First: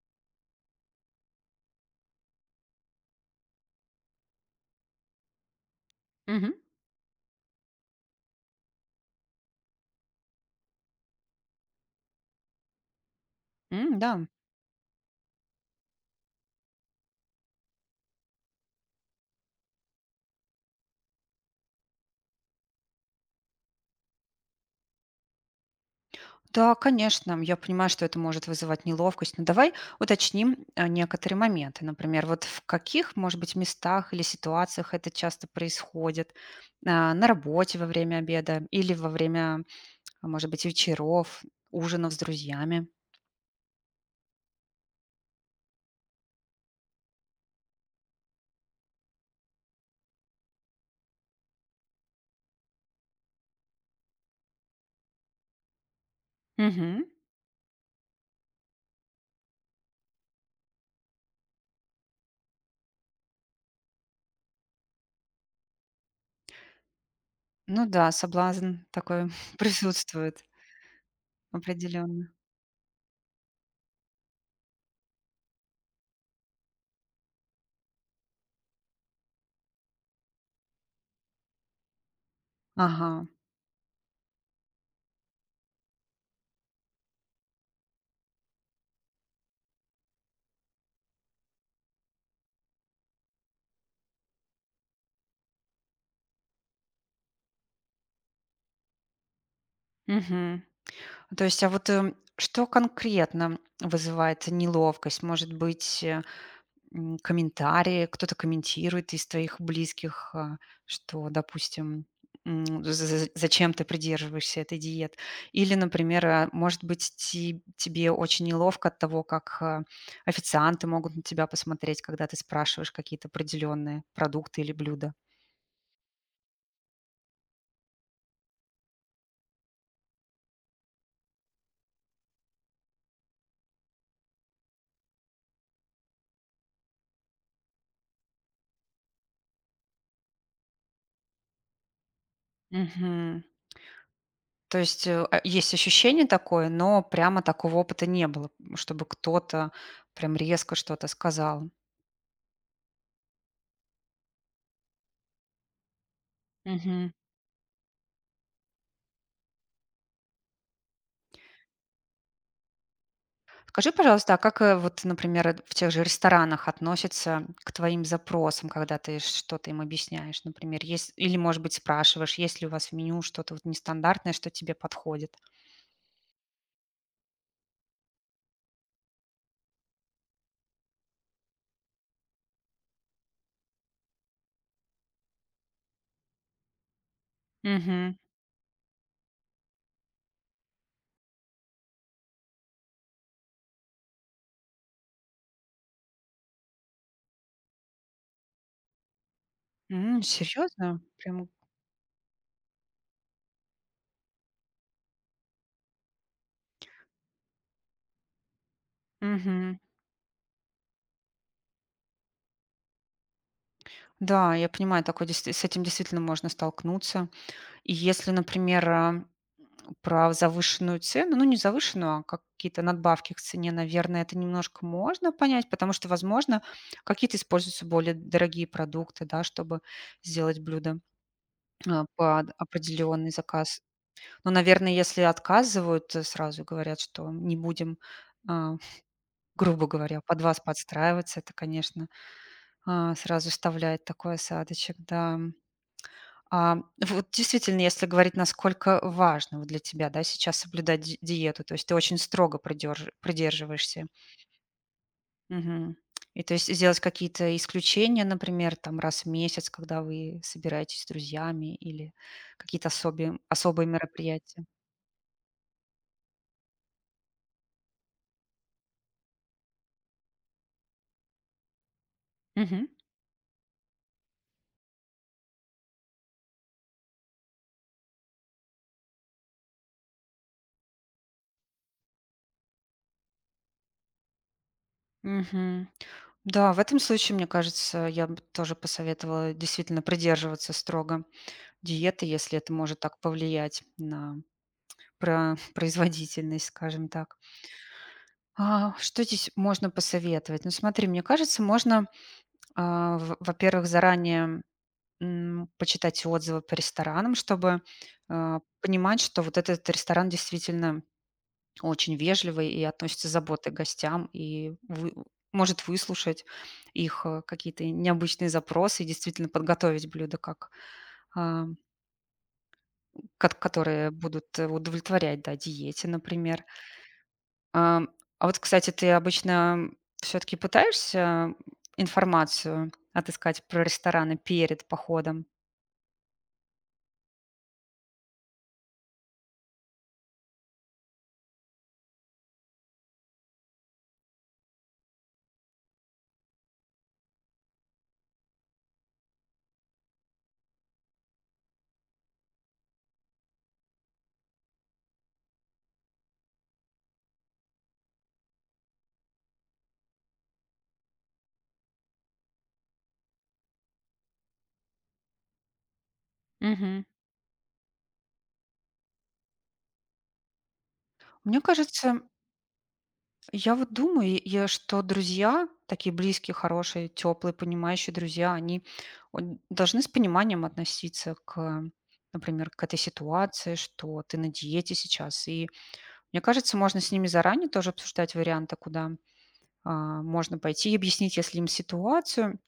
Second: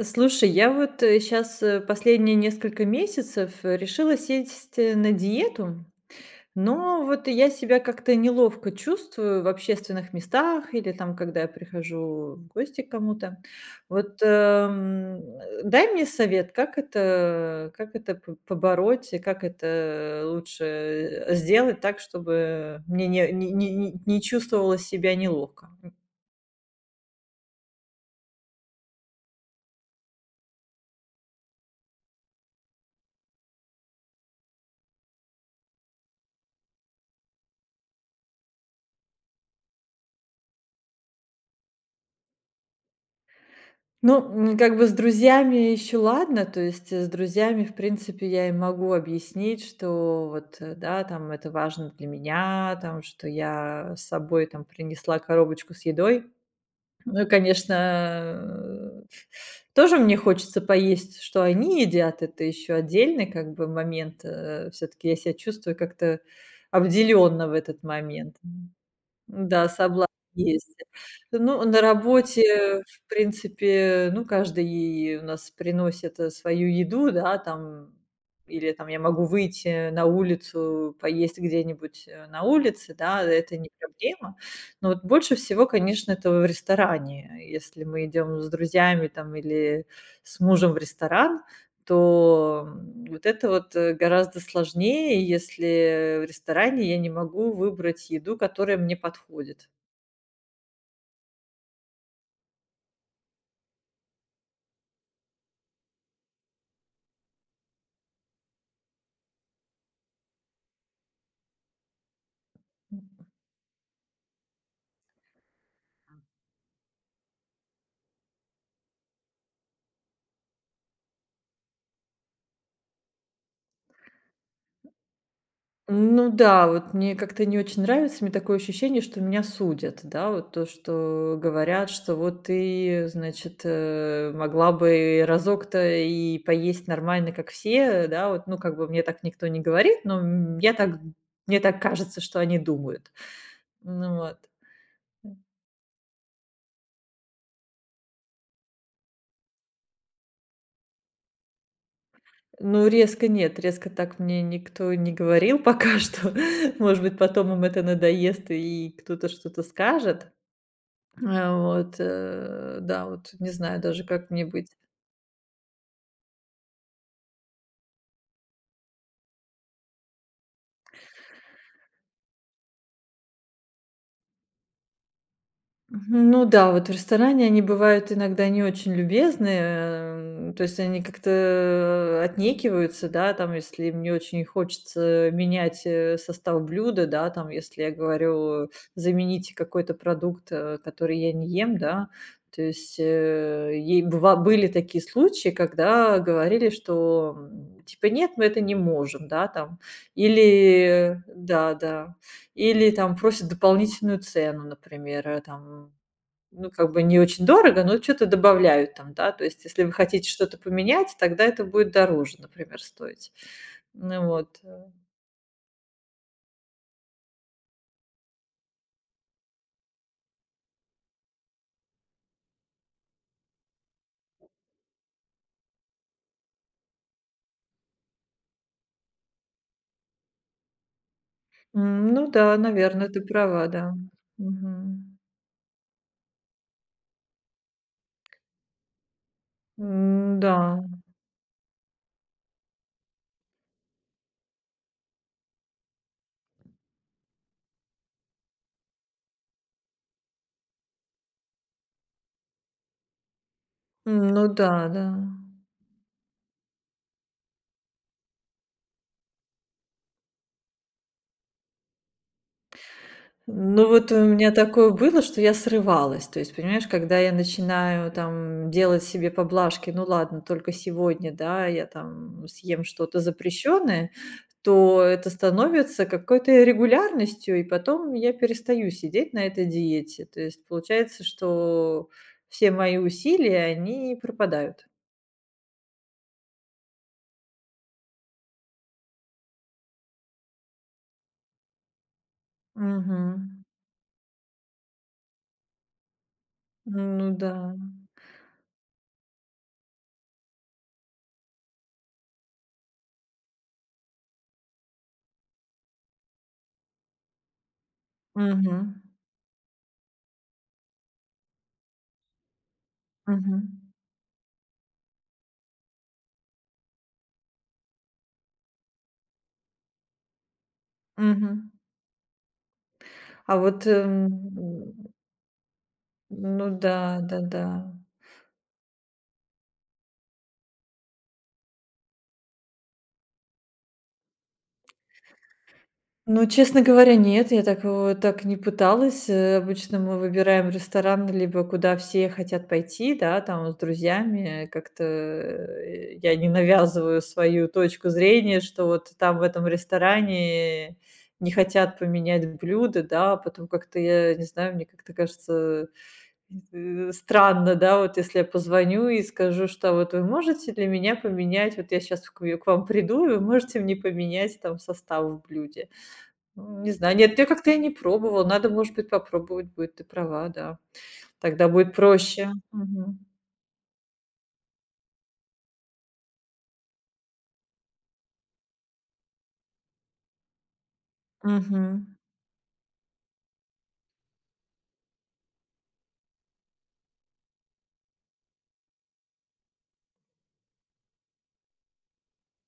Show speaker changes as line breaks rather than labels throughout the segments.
Слушай, я вот сейчас последние несколько месяцев решила сесть на диету,
Мгм.
но вот я себя как-то неловко чувствую в общественных местах или там, когда я прихожу в гости к кому-то. Вот
Да.
эм, дай мне совет, как это побороть и как это лучше сделать так, чтобы мне не чувствовала себя неловко.
Да, конечно, я понимаю, что это может вызывать неловкость, но давай уточним, некоторые моменты. Например, вот в каких, может быть, местах или ситуациях это часто происходит? А, на работе во время обеда или во время, а, может быть, вечеров, ужинов с друзьями?
Ну, как бы с друзьями еще ладно, то есть, с друзьями, в принципе, я им могу объяснить, что вот, да, там это важно для меня, там, что я с собой там принесла коробочку с едой.
Мгм.
Ну и, конечно, тоже мне хочется поесть, что они едят, это еще отдельный как бы момент. Все таки я себя чувствую как-то обделенно в этот
Ну да,
момент.
соблазн такой
Да, соблазн
присутствует
есть. Ну, на
определенно.
работе, в принципе, ну, каждый у нас приносит, свою еду, да, там. Или там я могу выйти на улицу, поесть где-нибудь, на улице, да,
Ага.
это не проблема. Но вот больше всего, конечно, это в ресторане. Если мы идем с друзьями там или с мужем в ресторан, то, вот это вот, гораздо сложнее, если в ресторане я не могу выбрать еду, которая мне подходит.
Мгм. То есть, а вот, что конкретно вызывает неловкость? Может быть, комментарии, кто-то комментирует из твоих близких, а, что, допустим, зачем ты придерживаешься этой диеты. Или, например, а, может быть, тебе очень неловко от того, как а, официанты могут на тебя посмотреть, когда ты спрашиваешь какие-то определенные продукты или блюда.
Ну да, вот мне как-то не очень нравится, мне такое ощущение, что меня судят, да, вот то, что говорят, что вот ты, значит, могла бы разок-то и поесть нормально, как все, да, вот, ну, как бы мне так никто не говорит, но, м, я так мне так кажется, что они думают.
Мгм.
Ну вот.
То есть а, есть ощущение такое, но прямо такого опыта не было, чтобы кто-то прям резко что-то сказал.
Ну, резко нет, резко так мне никто не говорил пока что. Может быть, потом им это надоест, и кто-то что-то скажет. Вот, да, вот не знаю
Скажи,
даже, как
пожалуйста, а
мне
как,
быть.
э, вот, например, э, в тех же ресторанах относятся к твоим запросам, когда ты что-то им объясняешь, например, есть или, может быть, спрашиваешь, есть ли у вас в меню что-то вот нестандартное, что тебе подходит?
Ну да, вот в ресторане они бывают иногда не очень любезные, то есть они как-то отнекиваются, да, там, если мне очень хочется менять, состав блюда, да, там, если я
Мгм.
говорю: "Замените какой-то продукт, который я не ем", да. То есть, э, ей быва были такие случаи, когда говорили, что, типа: "Нет, мы это не можем", да, там,
Серьезно?
или
Прям
да, или там просят дополнительную цену, например, ну, как бы не очень дорого, но что то добавляют там, да. То есть
мгм.
если вы хотите что-то поменять, тогда это будет дороже, например, стоить. Ну
Да,
вот,
я
э.
понимаю, такой действи с этим действительно можно столкнуться. И если, например, а, про завышенную цену, ну, не завышенную, а как какие-то надбавки к цене, наверное, это немножко можно понять, потому что, возможно, какие-то используются более дорогие продукты, да, чтобы сделать блюдо а,
М, ну
под
да, наверное, ты
определенный
права,
заказ.
да.
Но, наверное,
Мгм.
если отказывают, сразу говорят, что не будем, а, грубо говоря,
М,
под
да.
вас подстраиваться, это, конечно, а, сразу вставляет такой осадочек, да. А, вот действительно, если говорить, насколько важно вот для тебя, да, сейчас соблюдать диету, то есть ты очень строго придерживаешься.
М, ну да, да.
Мгм. И то есть сделать какие-то исключения, например, там раз в месяц, когда вы собираетесь с друзьями или какие-то особые
Ну, вот у меня
мероприятия.
такое было, что я срывалась. То есть, понимаешь, когда я начинаю там делать себе поблажки, ну ладно, только сегодня, да, я там съем
Мгм.
что-то запрещенное, то это становится какой-то регулярностью, и потом я перестаю сидеть на этой диете. То есть получается, что все мои усилия, они пропадают.
Мгм. Да, в этом случае, мне кажется, я бы тоже посоветовала действительно придерживаться строго диеты, если это может так
Мгм.
повлиять на производительность, скажем
Ну
так.
да.
А, что здесь можно посоветовать? Ну, смотри, мне кажется, можно, а, во-первых, заранее почитать отзывы по ресторанам, чтобы а,
Мгм.
понимать, что вот этот ресторан действительно очень вежливый и относится с заботой к
Мгм.
гостям, и может выслушать их какие-то необычные запросы и действительно подготовить блюда, как, а,
Мгм. А вот,
которые будут
эм,
удовлетворять да, диете, например.
Ну да, да-да.
Ам, а вот, кстати, ты обычно все-таки пытаешься информацию отыскать про рестораны перед походом?
Ну, честно говоря, нет, я так вот так не пыталась. Обычно мы выбираем ресторан, либо куда все хотят пойти, да, там с друзьями. Как-то, я не навязываю свою точку зрения, что вот там в этом ресторане не хотят поменять блюда, да, потом как-то я не знаю, мне как-то кажется странно, да, вот если я позвоню и скажу, что вот вы можете для меня поменять, вот я сейчас к вам приду, и вы можете мне поменять там состав в блюде. М, не
Мгм.
знаю, нет, я не пробовала, надо, может быть, попробовать будет, ты права, да.
Мне
Тогда будет
кажется,
проще. Мгм.
я вот думаю, что друзья, такие близкие, хорошие, теплые, понимающие друзья, они должны с пониманием относиться
Мгм.
к, например, к этой ситуации, что ты на диете сейчас. И мне кажется, можно с ними заранее тоже обсуждать варианты, куда а, можно пойти и объяснить, если им ситуацию,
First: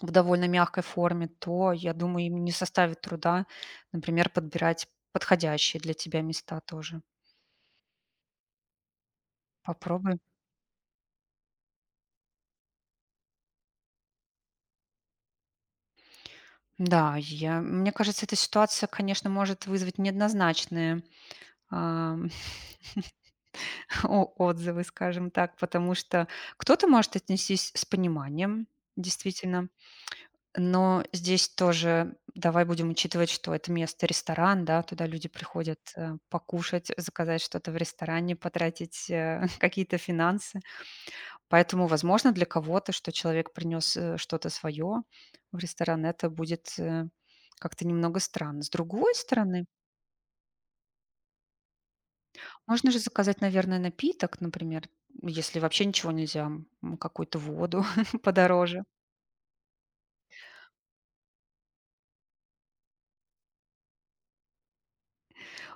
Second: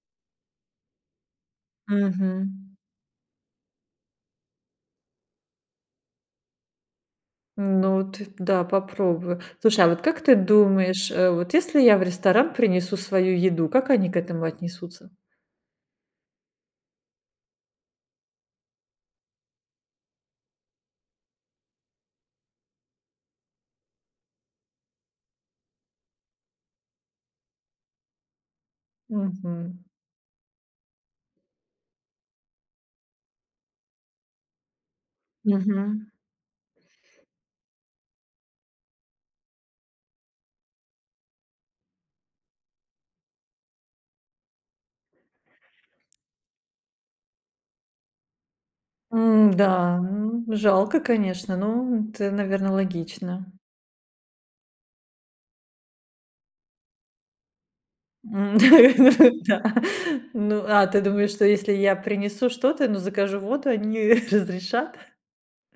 в довольно мягкой форме, то, я думаю, им не
Мгм.
составит труда, например, подбирать подходящие для тебя места тоже.
Ну ты да, попробую. Слушай, а вот
Попробуй.
как ты думаешь, вот если я в ресторан принесу свою еду, как они к этому отнесутся?
Да, я мне кажется, эта ситуация, конечно, может вызвать неоднозначные, ам, о отзывы, скажем так, потому что кто-то может отнестись с пониманием, действительно,
Мгм.
но здесь тоже давай будем учитывать, что это ресторан, да, туда люди приходят,
Мгм.
покушать, заказать что-то в ресторане, потратить, какие-то финансы. Поэтому, возможно, для кого-то, что человек принес, что-то свое в ресторан, это будет, как-то немного странно. С другой
М,
стороны,
да, м, жалко, конечно, ну, это, наверное,
можно же заказать,
логично.
наверное, напиток, например, если вообще ничего нельзя, какую-то воду
М,
подороже.
да. Ну, а ты думаешь, что если я принесу что-то, ну, закажу воду, они разрешат?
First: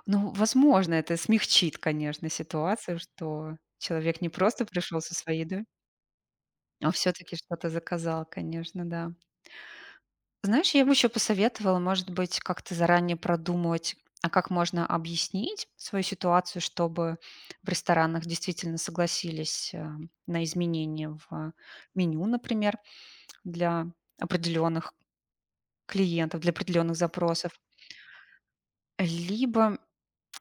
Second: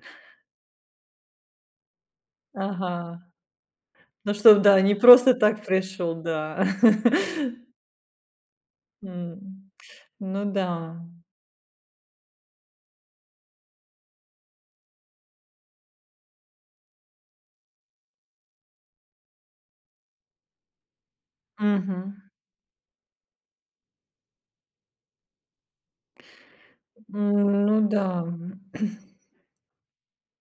Ну, возможно, это смягчит, конечно,
Ага.
ситуацию, что человек не
Ну, что,
просто
да, не
пришел со
просто
своей едой,
так пришел, да.
а все-таки что-то заказал, конечно, да.
М, ну да.
Знаешь, я бы еще посоветовала, может быть, как-то заранее продумать, а как можно объяснить свою ситуацию, чтобы в ресторанах действительно согласились на изменения в меню,
Мгм.
например, для определенных клиентов, для определенных запросов.
М, ну да.
Либо,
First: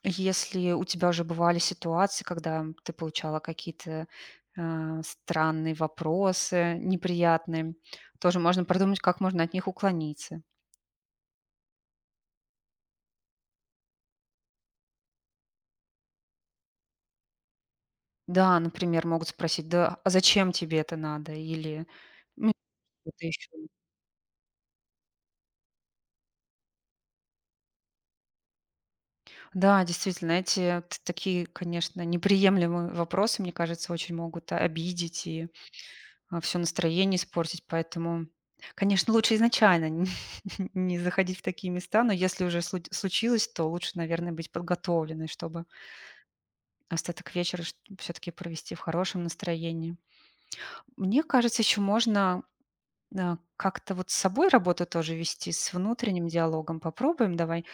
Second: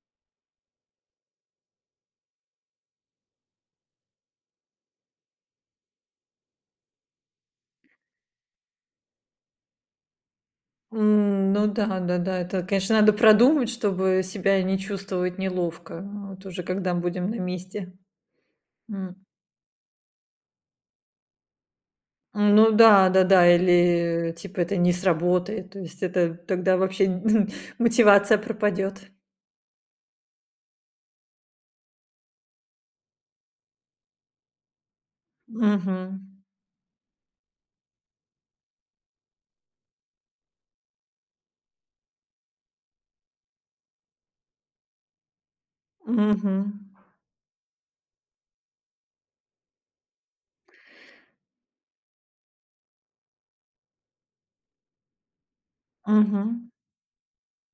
если у тебя уже бывали ситуации, когда ты получала какие-то странные вопросы, неприятные, тоже можно продумать, как можно от них уклониться.
М, ну да, да-да, это, конечно, надо продумать, чтобы себя не чувствовать неловко, вот уже когда будем на месте.
Да, например,
М.
могут спросить: "Да, а зачем тебе это надо?" Или, ну,
Ну да,
что-то еще.
да-да, или, типа, это не сработает, то есть это тогда вообще мотивация пропадет.
Да, действительно, эти т такие, конечно, неприемлемые вопросы, мне кажется, очень могут обидеть и,
Мгм.
все настроение испортить. Поэтому, конечно, лучше изначально н не заходить в такие места, но если уже случилось, то лучше, наверное, быть подготовленной, чтобы
Мгм.
остаток вечера чт все-таки провести в хорошем настроении. Мне кажется, еще можно да, как-то вот с собой работу тоже вести, с внутренним
Мгм.
диалогом. Попробуем давай.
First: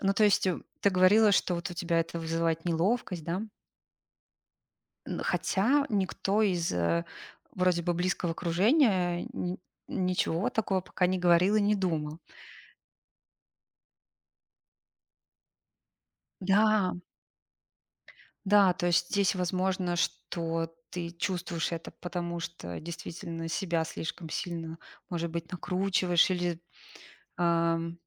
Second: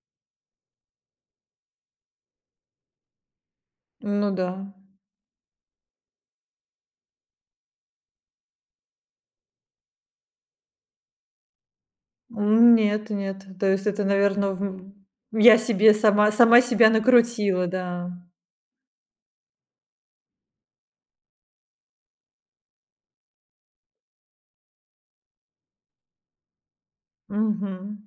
Ну, то есть ты говорила, что вот у тебя это вызывает неловкость, да?
Ну да.
Хотя никто из вроде бы близкого окружения ничего такого пока не говорил и не думал.
М, нет, нет, то есть это, наверное, я себе сама себя
Да,
накрутила, да.
да, то есть здесь возможно, что ты чувствуешь это, потому что действительно себя слишком сильно, может быть, накручиваешь или,
Мгм.
ам,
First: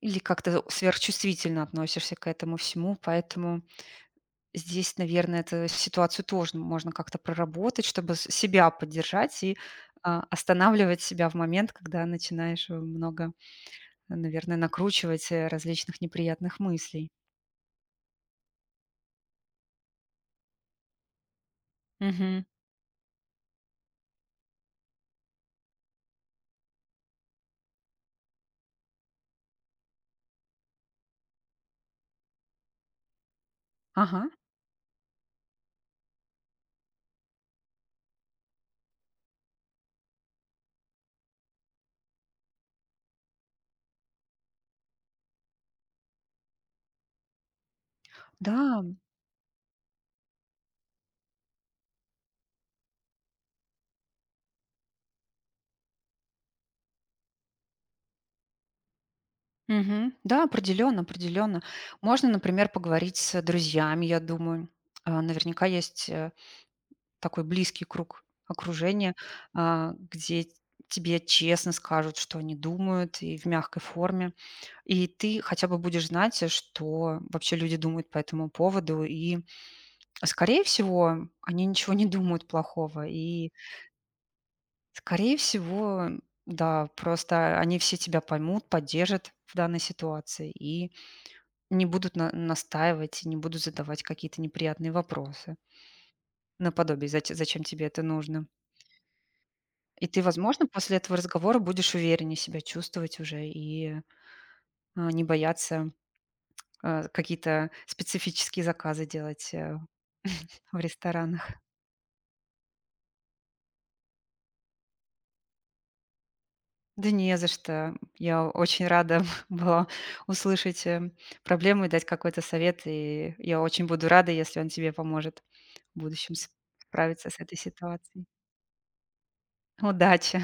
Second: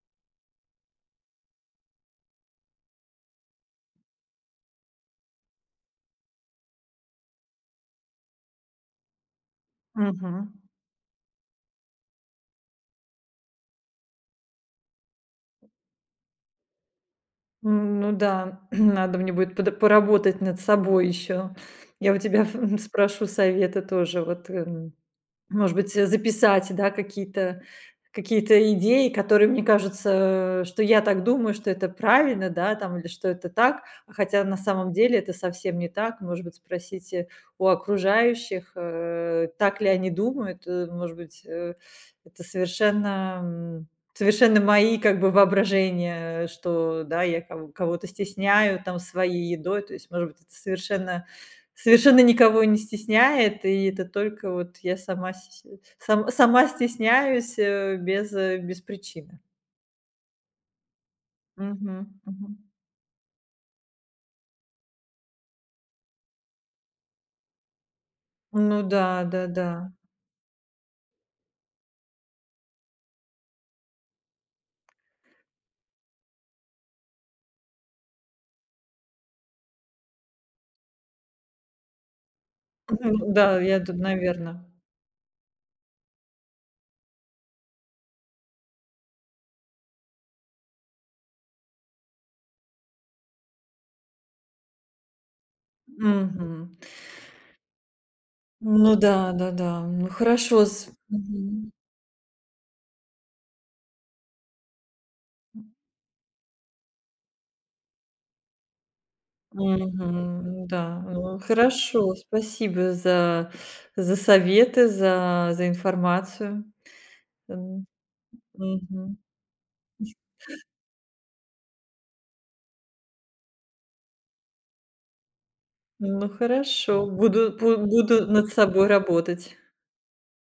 или как-то сверхчувствительно относишься к этому всему, поэтому здесь, наверное, эту ситуацию тоже можно как-то проработать, чтобы с себя поддержать и а,
Мгм.
останавливать себя в момент, когда начинаешь много, наверное, накручивать различных неприятных мыслей.
М, ну да, надо мне будет подо поработать над собой еще. Я у
Мгм.
тебя спрошу совета тоже, Может быть, записать, да, какие-то идеи, которые мне кажутся, что я так думаю, что это правильно, да, там, или что это так, а
Ага,
хотя на самом деле это совсем не так. Может быть, спросите у окружающих, так ли они думают. Может быть, это совершенно, совершенно мои как бы воображения, что, да, я кого-то стесняю
да,
там своей едой. То есть, может быть, это совершенно совершенно никого не стесняет, и это только вот я сама с сам сама стесняюсь, без причины.
мгм, да, определенно, определенно.
Мгм,
Можно,
мгм.
например, поговорить с друзьями, я думаю. А, наверняка есть такой близкий круг
Ну да,
окружения,
да-да.
а, где тебе честно скажут, что они думают, и в мягкой форме. И ты хотя бы будешь знать, что вообще люди думают по этому поводу. И, скорее всего, они ничего не думают плохого.
Мгм,
И,
да, я тут, наверно.
скорее всего, да, просто они все тебя поймут, поддержат в данной ситуации и не будут настаивать, не будут задавать какие-то неприятные вопросы наподобие, зачем тебе это нужно».
Ну да, да-да.
И ты, возможно, после этого разговора будешь увереннее себя чувствовать уже и а, не бояться а, какие-то специфические заказы делать
Мгм,
в
да. Ну
ресторанах.
хорошо, спасибо за советы, за информацию.
Да не за
М,
что. Я очень
мгм.
рада была услышать, проблему и дать какой-то совет, и я очень буду рада, если он тебе поможет в
Ну
будущем
хорошо,
справиться с этой ситуацией.
буду над собой работать.
Удачи!